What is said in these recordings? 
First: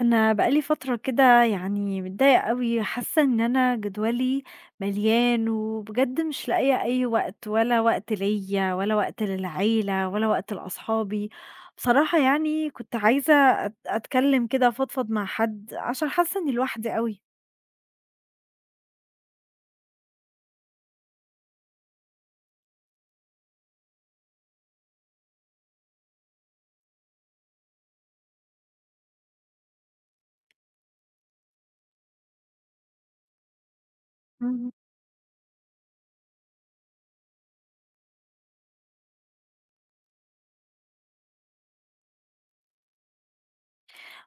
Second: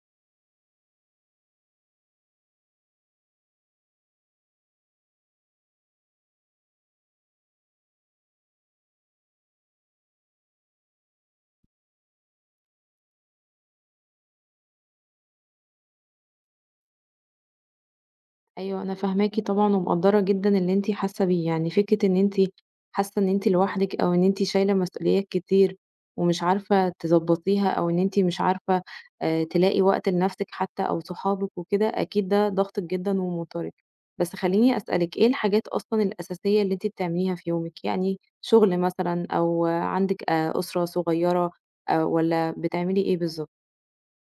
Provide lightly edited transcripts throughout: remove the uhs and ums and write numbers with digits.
انا بقالي فتره كده، يعني متضايقه قوي، حاسه ان انا جدولي مليان، وبجد مش لاقيه اي وقت، ولا وقت ليا، ولا وقت للعيله، ولا وقت لاصحابي. بصراحه يعني كنت عايزه اتكلم كده، فضفض مع حد، عشان حاسه اني لوحدي قوي. أيوه، أنا فاهماكِ طبعًا ومقدّرة جدًا اللي أنتِ حاسة بيه، يعني فكرة إن أنتِ حاسة إن أنتِ لوحدِك أو إن أنتِ شايلة مسؤوليات كتير ومش عارفة تضبّطيها أو إن أنتِ مش عارفة تلاقي وقت لنَفْسِك حتى أو صحابِك وكده، أكيد ده ضاغطِك جدًا وموتّرِك. بس خلّيني أسألِك، إيه الحاجات أصلًا الأساسية اللي أنتِ بتعمليها في يومِك؟ يعني شُغل مثلًا أو عندِك أسرة صغيّرة والّا بتعملي إيه بالضبط؟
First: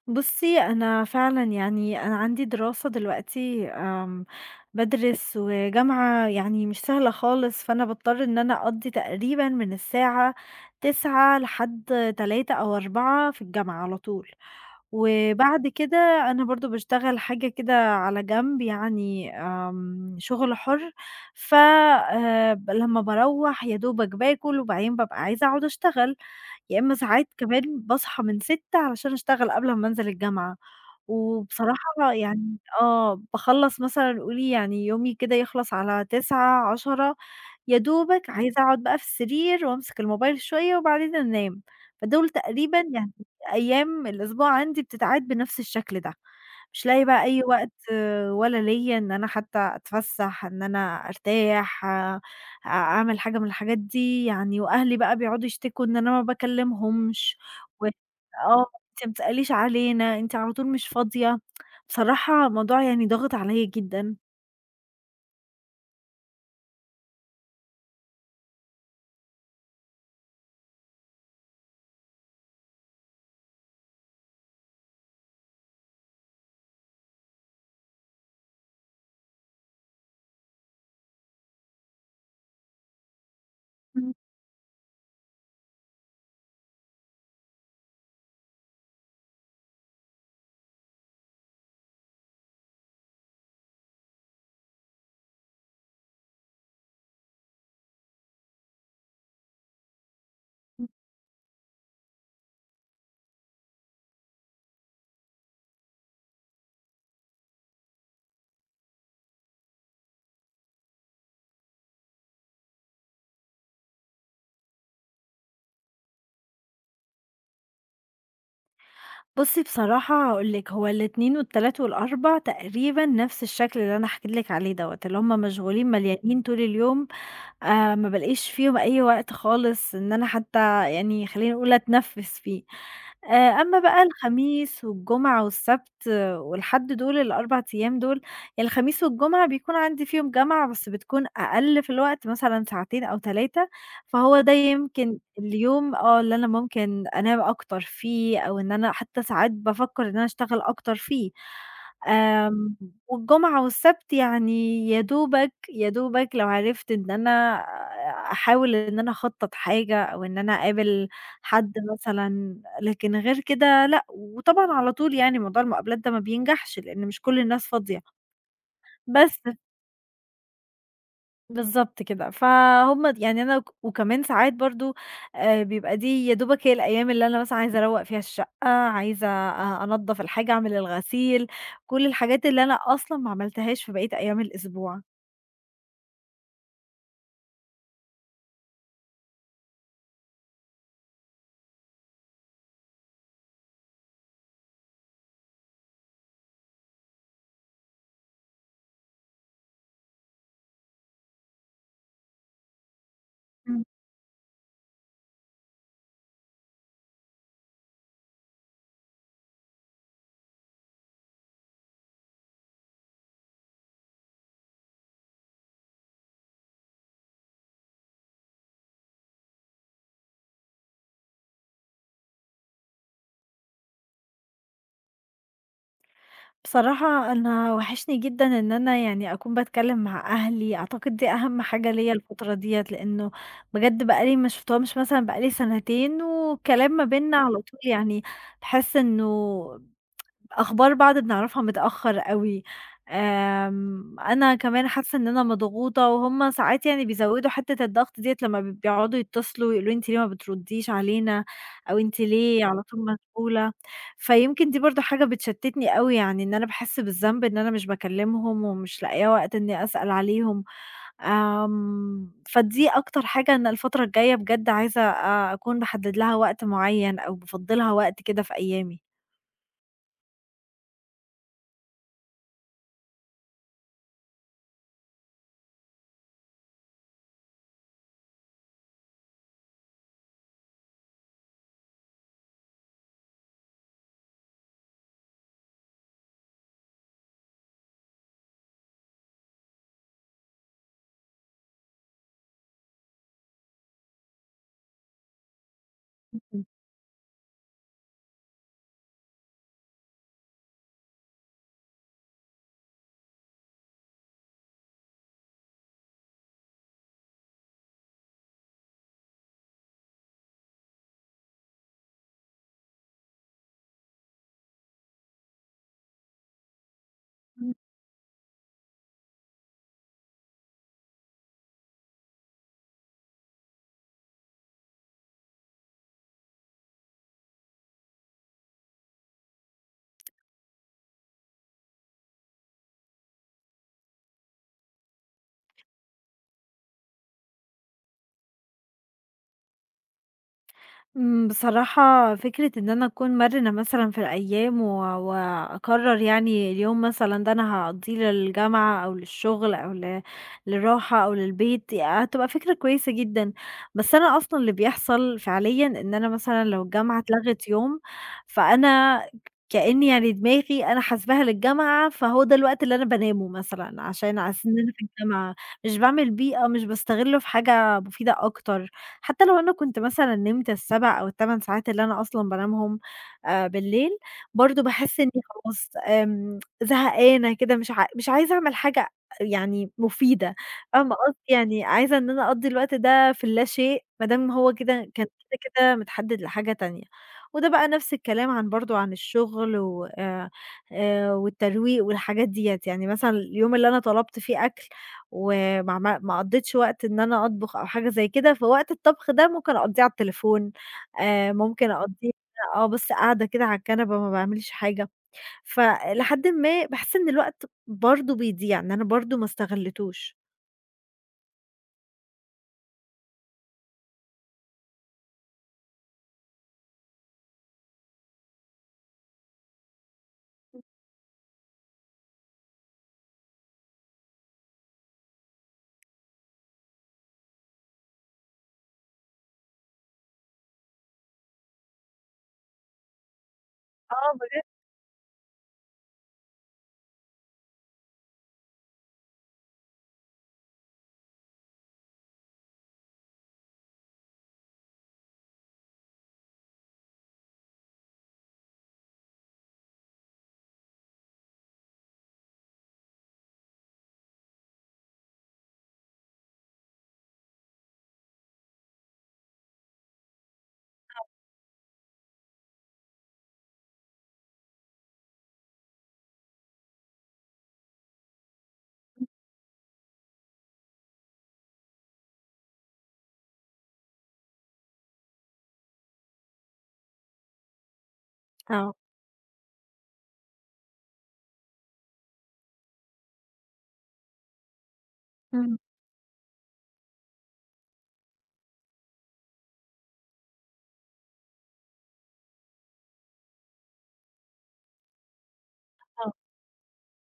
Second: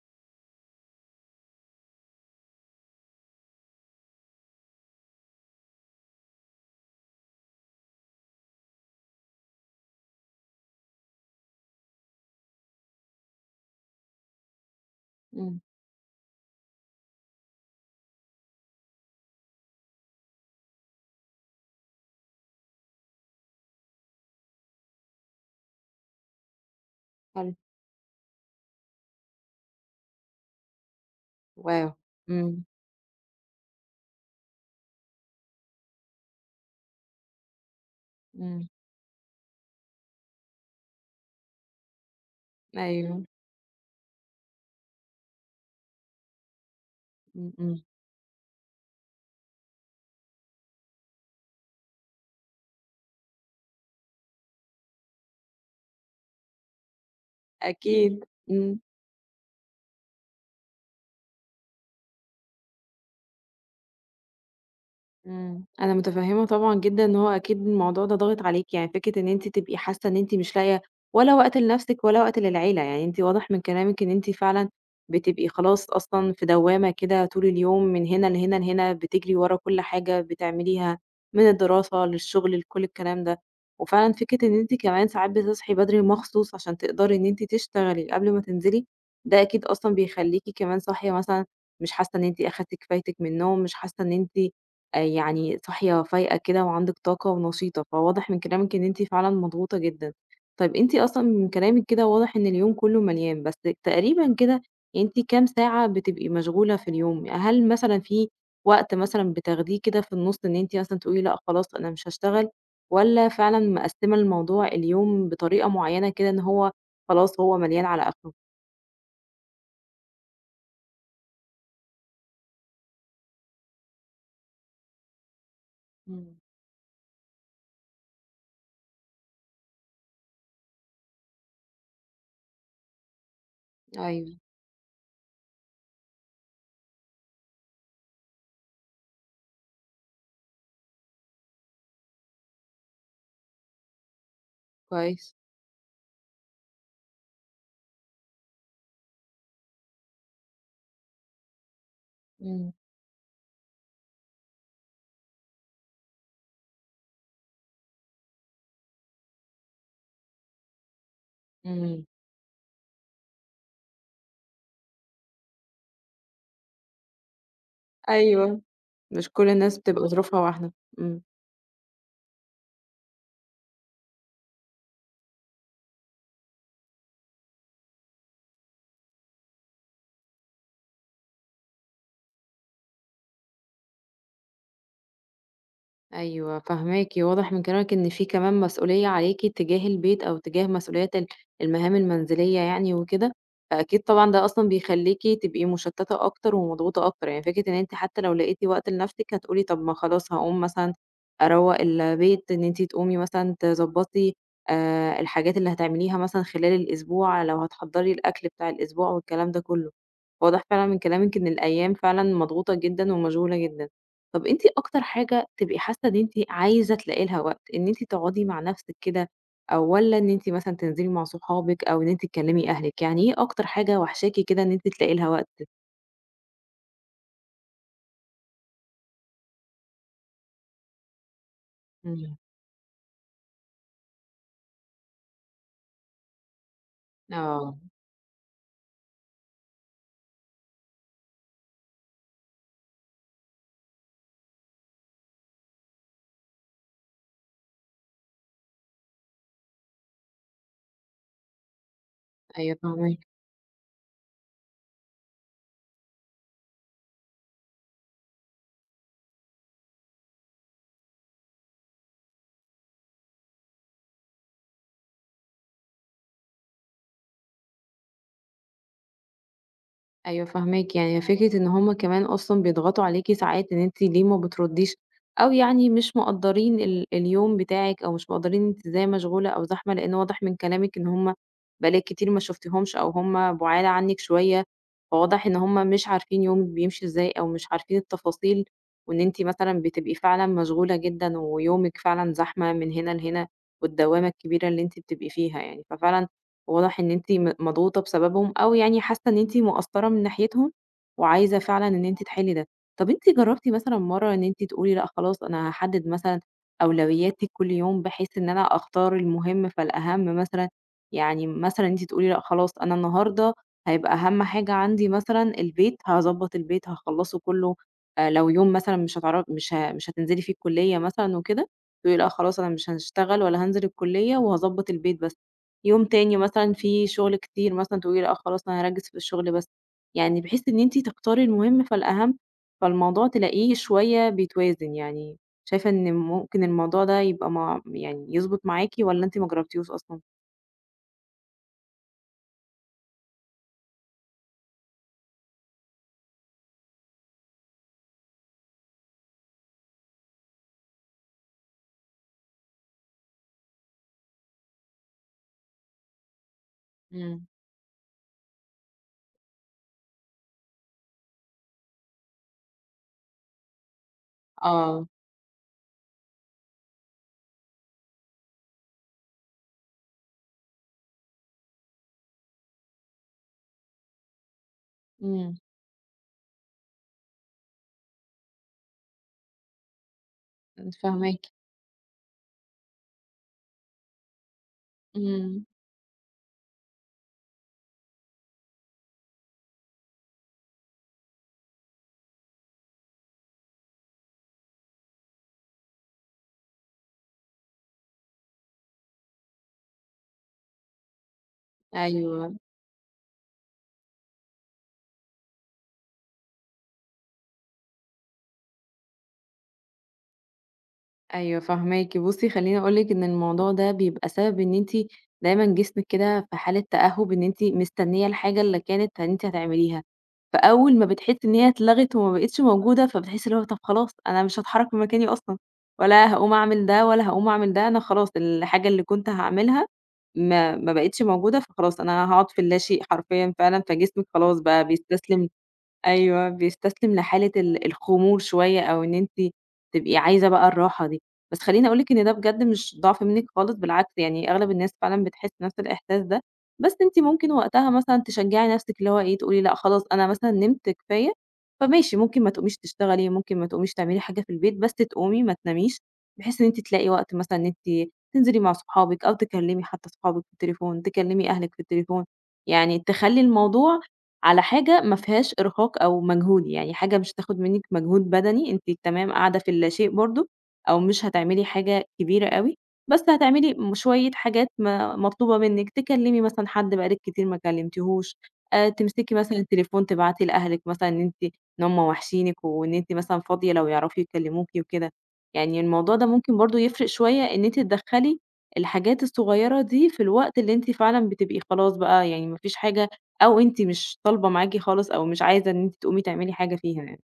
بُصّي، أنا فعلًا يعني أنا عندي دراسة دلوقتي، بادرس وجامعة، يعني مش سهلة خالص، فأنا باضطر إن أنا أقضّي تقريبًا من الساعة 09:00 لحد 15:00 أو 16:00 في الجامعة على طول. إمم، وبعد كده أنا برضه باشتغل حاجة كده على جنب، يعني شغل حُر. ف ب لمّا باروّح يا دوبك باكل، وبعدين بابقى عايزة أقعد أشتغل. يا إمّا ساعات حلو، كمان باصحى من 6:00 علشان أشتغل قبل أمّا أنزل الجامعة. واو! وبصراحة يعني إمم، باخلّص مثلًا، قولي يعني يومي كده يخلص على 21:00، 22:00. يا دوبك عايزة إمم، أقعد بقى في السرير وأمسك الموبايل شوية، وبعدين أنام. فدول تقريبًا يعني أيوه، أيام الأسبوع عندي بتتعاد بنفْس الشكل ده. مش لاقية بقى أي إمم، وقت، إمم. ولا ليّا إن أنا حتى أتفسّح، إن أنا أرتاح، أعمل حاجة من الحاجات دي يعني. وأهلي بقى بيقعدوا يشتكوا إن أنا ما باكلمهمش، و أكيد، إمم. "أنتِ ما بتسأليش علينا، أنتِ على طول مش فاضية." بصراحة الموضوع يعني ضاغط عليّا جدًا. إمم، أنا متفهمة طبعًا جدًا إن هو أكيد الموضوع ده ضاغط عليكِ، يعني فكرة إن أنتِ تبقي حاسة إن أنتِ مش لاقية ولا وقت لنفسِك ولا وقت للعيلة، يعني أنتِ واضح من كلامِك إن أنتِ فعلًا بتبقي خلاص أصلًا في دوامة كده طول اليوم من هنا لهنا لهنا، بتجري ورا كل حاجة بتعمليها، من الدراسة للشغل لكل الكلام ده، إمم. وفعلًا فكرة إن أنتِ كمان ساعات بتصحي بدري مخصوص عشان تقدري إن أنتِ تشتغلي قبل ما تنزلي، ده أكيد أصلًا بيخليكِ كمان صاحية مثلًا مش حاسة إن أنتِ أخدتِ كفايتِك من النوم، مش حاسة إن أنتِ يعني صاحية فايقة كده وعندِك طاقة ونشيطة، فواضح من كلامِك إن أنتِ فعلًا مضغوطة جدًا. طيب أنتِ أصلًا من كلامِك كده واضح إن اليوم كلّه مليان، بس تقريبًا كده أنتِ كام ساعة بتبقي مشغولة في اليوم؟ هل مثلًا في وقت مثلًا بتاخديه كده في النُص إن أنتِ مثلًا تقولي لأ خلاص أنا مش هاشتغل، والّا فعلًا مقسّمة الموضوع اليوم بطريقة معيّنة كده إن هو خلاص هو مليان على آخره؟ بُصّي بصراحة هاقول لِك، هو ال2 وال3 وال4 تقريبًا نفس الشكل اللي أنا حكيت لِك عليه دوّة، اللي هُم مشغولين إمم، مليانين طول اليوم. ما بالاقيش فيهم أي وقت خالص، إن أنا حتى يعني خلّينا نقول أتنفّس فيه. أمّا بقى أيوه الخميس والجمعة والسبت والحد، دول ال4 أيام دول. يعني الخميس والجمعة بيكون عندي فيهم جامعة، بس بتكون أقل في الوقت، مثلًا ساعتين أو 3. فهو ده يمكن كويس، اليوم اللي أنا ممكن أنام أكتر فيه، أو إن أنا حتى ساعات بافكّر إن أنا أشتغل أكتر فيه. إمم. آمم والجمعة والسبت يعني، يا دوبك، يا دوبك لو عرفت إن أنا أحاول إن أنا أخطّط حاجة، أو إن أنا أقابل حد إمم، مثلًا، لكن غير كده لأ. وطبعًا على طول يعني موضوع المقابلات ده ما بينجحش، لإن مش كل الناس فاضية. أيوه، مش بس كل الناس بتبقى ظروفها واحدة، إمم. بالضبط كده، فهُم يعني أنا وكمان ساعات برضه، بيبقى دي يا دوبك هي الأيام اللي أنا مثلًا عايزة أروّق فيها الشقة، عايزة أنضّف الحاجة، أعمل الغسيل، كل الحاجات اللي أنا أصلًا ما عملتهاش في بقية أيام الأسبوع. أيوه فاهماكِ، واضح من كلامِك إن في كمان مسؤولية عليكِ تجاه البيت أو تجاه مسؤوليات المهام المنزلية يعني وكده، فأكيد طبعًا ده أصلًا بيخلّيكِ تبقي مشتتة أكتر ومضغوطة أكتر، يعني فكرة إن أنتِ حتى لو لقيتِ وقت لنفسِك هتقولي طب ما خلاص هاقوم مثلًا أروّق البيت، إن أنتِ تقومي مثلًا تضبّطي الحاجات اللي هتعمليها مثلًا خلال الأسبوع، لو هتحضّري الأكل بتاع الأسبوع والكلام ده كلّه، واضح فعلًا من كلامِك إن الأيام فعلًا مضغوطة جدًا ومشغولة جدًا. طب أنتِ أكتر حاجة تبقي حاسة إن أنتِ عايزة تلاقي لها وقت، إن أنتِ تقعدي مع نفسِك كده، أو والّا إن أنتِ مثلًا تنزلي مع صحابِك، أو إن أنتِ تكلمي أهلِك، يعني إيه أكتر حاجة واحشاكِ كده إن أنتِ تلاقي لها وقت؟ بصراحة أنا وحشني جدًا إن أنا يعني أكون باتكلّم مع أهلي. أعتقد دي أهم حاجة ليّا إمم، الفترة ديّة، لإنه بجد بقى لي ما شُفتهمش، مثلًا بقى لي سنتين، والكلام ما بيننا على آه، طول يعني باحس إنه أخبار بعض بنعرفها متأخّر أوي. أنا كمان حاسّة إن أنا مضغوطة، وهُم ساعات يعني بيزوّدوا حتّة الضغط ديّة، لمّا بيقعدوا يتصلوا ويقولوا لي: أنتِ ليه ما بتردّيش علينا، أو أنتِ ليه أيوه على طول فاهماكِ. مشغولة. فيمكن دي برضه حاجة بتشتّتني أوي، يعني إن أنا باحس بالذنب إن أنا مش باكلّمهم، ومش لاقية وقت إنّي أسأل عليهم. فدي أكتر حاجة أنا الفترة الجاية بجد عايزة أكون باحدّد لها وقت معيّن، أو بافضّلها وقت كده في أيامي. أيوه فاهماكِ، يعني فكرة إن هُم كمان أصلًا بيضغطوا عليكِ ساعات إن أنتِ ليه ما بتردّيش، أو يعني مش مقدّرين اليوم بتاعِك، أو مش مقدّرين أنتِ إزاي مشغولة أو زحمة، لإن واضح من كلامِك إن هُم بقالِك كتير ما شُفتيهمش، أو هُم بُعاد عنِّك شوية، فواضح إن هُم مش عارفين يومِك بيمشي إزاي، أو مش عارفين التفاصيل، وإن أنتِ مثلًا بتبقي فعلًا مشغولة جدًا، ويومِك فعلًا زحمة من هنا لهنا، والدوامة الكبيرة اللي أنتِ بتبقي فيها يعني، ففعلًا واضح إن أنتِ مضغوطة بسببهم، أو يعني حاسة إن أنتِ مقصّرة من ناحيتهم، وعايزة فعلًا إن أنتِ تحلّي ده. طب أنتِ جرّبتِ مثلًا مرّة إن أنتِ تقولي لأ خلاص أنا هاحدد مثلًا أولوياتي كل يوم، بحيث إن أنا أختار المهم فالأهم مثلًا، يعني مثلًا أنتِ تقولي لأ خلاص أنا النهارده هيبقى أهم حاجة عندي مثلًا البيت، هاضبّط البيت هاخلّصه إمم. كلّه، لو يوم مثلًا مش هتعر مش ه مش هتنزلي فيه الكلية مثلًا وكده، تقولي لأ خلاص أنا مش هاشتغل ولا هانزل الكلية وهاضبّط البيت بس. يوم تاني مثلًا فيه شغل كتير مثلًا تقولي لأ خلاص أنا هاركّز في الشغل بس، يعني بحيث إن أنتِ تختاري المهم فالأهم، فالموضوع تلاقيه شوية بيتوازن يعني، شايفة إن ممكن الموضوع ده يبقى مع يعني يضبط معاكِ والّا أنتِ ما جربتيهوش أصلًا؟ بصراحة فكرة إن أنا أكون مرنة مثلًا في الأيام، و وأقرر يعني اليوم مثلًا ده أنا هاقضيه للجامعة، أو للشغل، أو للراحة، أو للبيت، يعني هتبقى فكرة كويسة جدًا. بس أنا أصلًا اللي بيحصل فعليًا إن أنا مثلًا لو الجامعة إمم، اتلغت يوم، فأنا كأني يعني دماغي أنا حاسباها للجامعة، فهو ده الوقت اللي أنا بانامه مثلًا، عشان على أساس إن أنا في آه، الجامعة، مش باعمل بيه، أو مش باستغله في حاجة مفيدة أكتر. حتى لو أنا كنت مثلًا نمت ال7 أو ال8 ساعات اللي أنا أصلًا بانامهم بالليل، برضه باحس إني إمم، خلاص زهقانة كده، مش عايزة أعمل حاجة يعني مفيدة. فاهمة قصدي؟ فاهماكِ، يعني عايزة إن أنا أقضّي الوقت ده في اللاشيء، ما دام هو كده كان كده، إمم، كده متحدد لحاجة تانية. وده بقى نفس الكلام عن، برضه عن الشغل و والترويق والحاجات ديّة، يعني مثلًا اليوم اللي أنا طلبت فيه أكل وما عم ما قضّيتش وقت إن أنا أطبخ أو حاجة زي كده، فوقت الطبخ ده ممكن أقضّيه على التليفون، ممكن أقضّيه أيوه. آه، بس قاعدة كده على الكنبة، ما باعملش حاجة. فلحدٍ ما باحس إن الوقت برضه بيضيع، إن أنا برضه ما استغلّيتوش. أيوه فاهماكِ. بُصّي خلّيني أقول لِك إن الموضوع ده بيبقى سبب إن أنتِ دايمًا جسمِك كده في حالة تأهُّب إن أنتِ مستنية الحاجة اللي كانت إن أنتِ هتعمليها، فأول ما بتحسّي إن هي اتلغت وما بقِتش موجودة، فبتحسّي اللي هو طَب خلاص أنا مش هاتحرّك من مكاني أصلًا، ولا هاقوم أعمل ده ولا هاقوم أعمل ده، أنا خلاص الحاجة اللي كنت هاعملها ما بقِتش موجودة، فخلاص أنا هاقعُد في اللاشيء حرفيًا فعلًا، فجسمِك آه، خلاص بجد. بقى بيستسلم أيوه، بيستسلم لحالة الخمول شوية أو إن أنتِ تبقي عايزة بقى الراحة دي، بس خلّيني أقول لِك إن ده بجد مش ضعف منِّك خالص بالعكس، يعني أغلب الناس فعلًا بتحس نفس الإحساس ده، بس أنتِ ممكن وقتها مثلًا تشجّعي نفسِك اللي هو إيه، تقولي لأ خلاص أنا مثلًا نمت كفاية، فماشي ممكن ما تقوميش تشتغلي، ممكن ما تقوميش تعملي حاجة في البيت، بس تقومي ما تناميش، بحيث إن أنتِ تلاقي وقت مثلًا إن أنتِ تنزلي مع صحابِك أو تكلّمي حتى صحابِك في التليفون، تكلّمي أهلِك في التليفون، يعني تخلّي الموضوع على حاجة ما فيهاش إرهاق أو مجهود، يعني حاجة مش هتاخد منِّك مجهود بدني، أنتِ تمام قاعدة في اللاشيء برضه، أو مش هتعملي حاجة كبيرة أوي، بس هتعملي شوية حاجات مطلوبة منِّك، تكلّمي مثلًا حد بقى لِك كتير ما كلمتيهوش، آه. تمسكي مثلًا التليفون تبعتي لأهلِك مثلًا إن أنتِ إن هُم وحشينِك وإن أنتِ مثلًا فاضية لو يعرفوا يكلموكِ وكده، اهم. يعني الموضوع ده ممكن برضه يفرق شوية إن أنتِ تدخّلي الحاجات الصغيرة دي في الوقت اللي أنتِ فعلًا بتبقي خلاص بقى يعني ما فيش حاجة أو أنتِ مش طالبة معاكِ خالص أو مش عايزة إن أنتِ تقومي آه. تعملي حاجة فيها يعني.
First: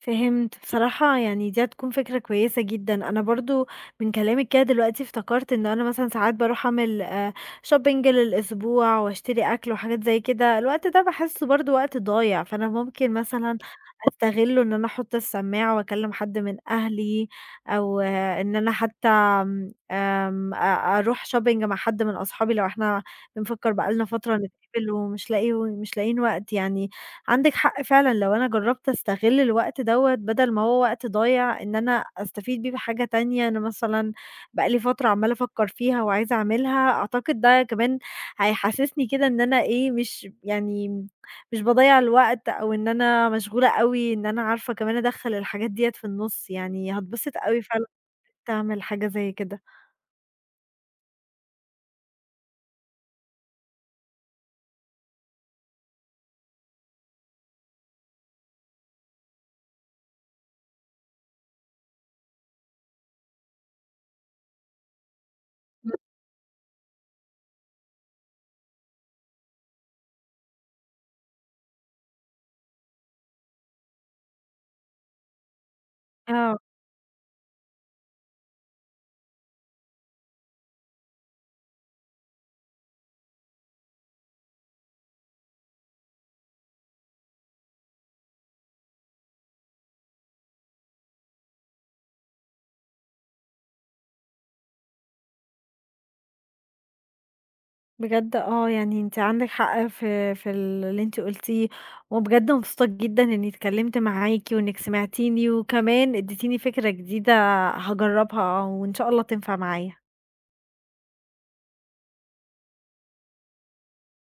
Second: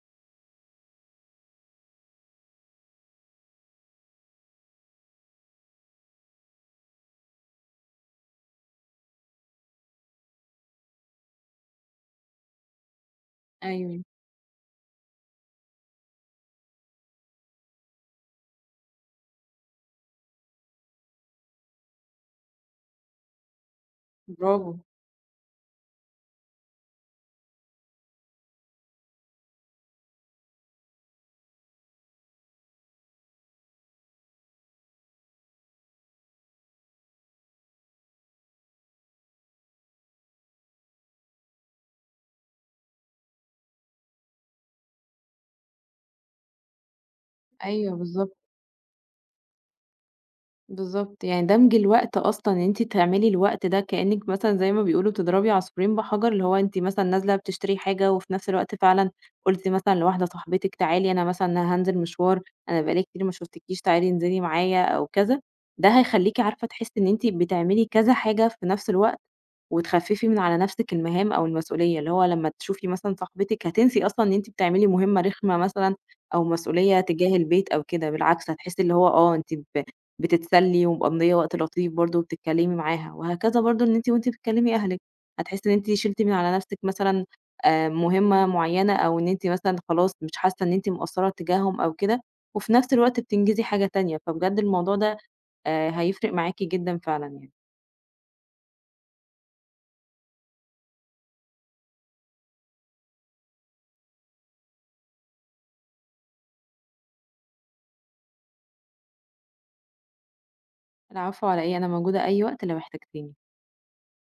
فهمت. بصراحة يعني دي هتكون فكرة كويسة جدًا. أنا برضه من كلامِك كده دلوقتي افتكرت إن أنا مثلًا ساعات باروح أعمل shopping للأسبوع، واشتري أكل وحاجات زي كده، الوقت ده باحسه برضه وقت ضايع، فأنا ممكن مثلًا أيوه، أستغله إن أنا أحط السماعة وأكلم حد من أهلي، أو إن أنا حتى آمم، آمم، أ أروح shopping مع حد من أصحابي، لو إحنا بنفكر بقى لنا فترة برافو. نتقابل ومش لاقي مش لاقيين وقت يعني. عندِك حق فعلًا، لو أنا جرّبت أستغل الوقت دوّة بدل ما هو وقت ضايع، إن أنا أستفيد بيه بحاجة تانية، أنا مثلًا بقى لي فترة عمّالة أفكّر فيها وعايزة أعملها، أعتقد ده كمان هيحسّسني كده إن أنا إيه، مش، يعني مش باضيّع الوقت، أو إن أنا مشغولة أوي، إن أنا عارفة كمان أدخّل الحاجات ديّة في النُص، يعني هاتبسط أوي فعلًا أيوه إن بالضبط، أنت تعمل حاجة زي كده. بالضبط. يعني دمج الوقت أصلًا إن أنتِ تعملي الوقت ده كإنِّك مثلًا زي ما بيقولوا بتضربي عصفورين بحجر، اللي هو أنتِ مثلًا نازلة بتشتري حاجة وفي نفس الوقت فعلًا قُلتِ مثلًا لواحدة صاحبتِك تعالي أنا مثلًا هانزل مشوار، أنا بقى لي كتير ما شُفتكيش تعالي انزلي معايا أو كذا، إمم. ده هيخلّيكِ عارفة تحسّي إن أنتِ بتعملي كذا حاجة في نفس الوقت. وتخففي من على نفسِك المهام أو المسؤولية، اللي هو لمّا تشوفي مثلًا صاحبتِك هتنسي أصلًا إن أنتِ بتعملي مهمة رخمة مثلًا أو آه. مسؤولية تجاه البيت أو كده، بالعكس هتحسي اللي هو آه أنتِ بتتسلي ومقضية وقت لطيف برضه وبتتكلمي معاها، وهكذا برضه إن أنتِ وأنتِ بتكلمي أهلِك، هتحسي إن أنتِ شِلتِ من على نفسِك مثلًا مهمة معينة أو إن أنتِ مثلًا خلاص مش حاسة إن أنتِ مقصرة تجاههم أو كده، وفي نفس الوقت بتنجزي حاجة تانية، فبجد الموضوع ده هيفرق معاكِ جدًا فعلًا يعني. بجد آه، يعني أنتِ عندِك حق في اللي أنتِ قُلتيه، وبجد مبسوطة جدًا إني اتكلمت معاكِ وإنِك سمعتيني، وكمان اديتيني فكرة جديدة هاجربها، وإن شاء الله تنفع معايا. العفو على إيه، أنا موجودة أي وقت لو احتجتيني.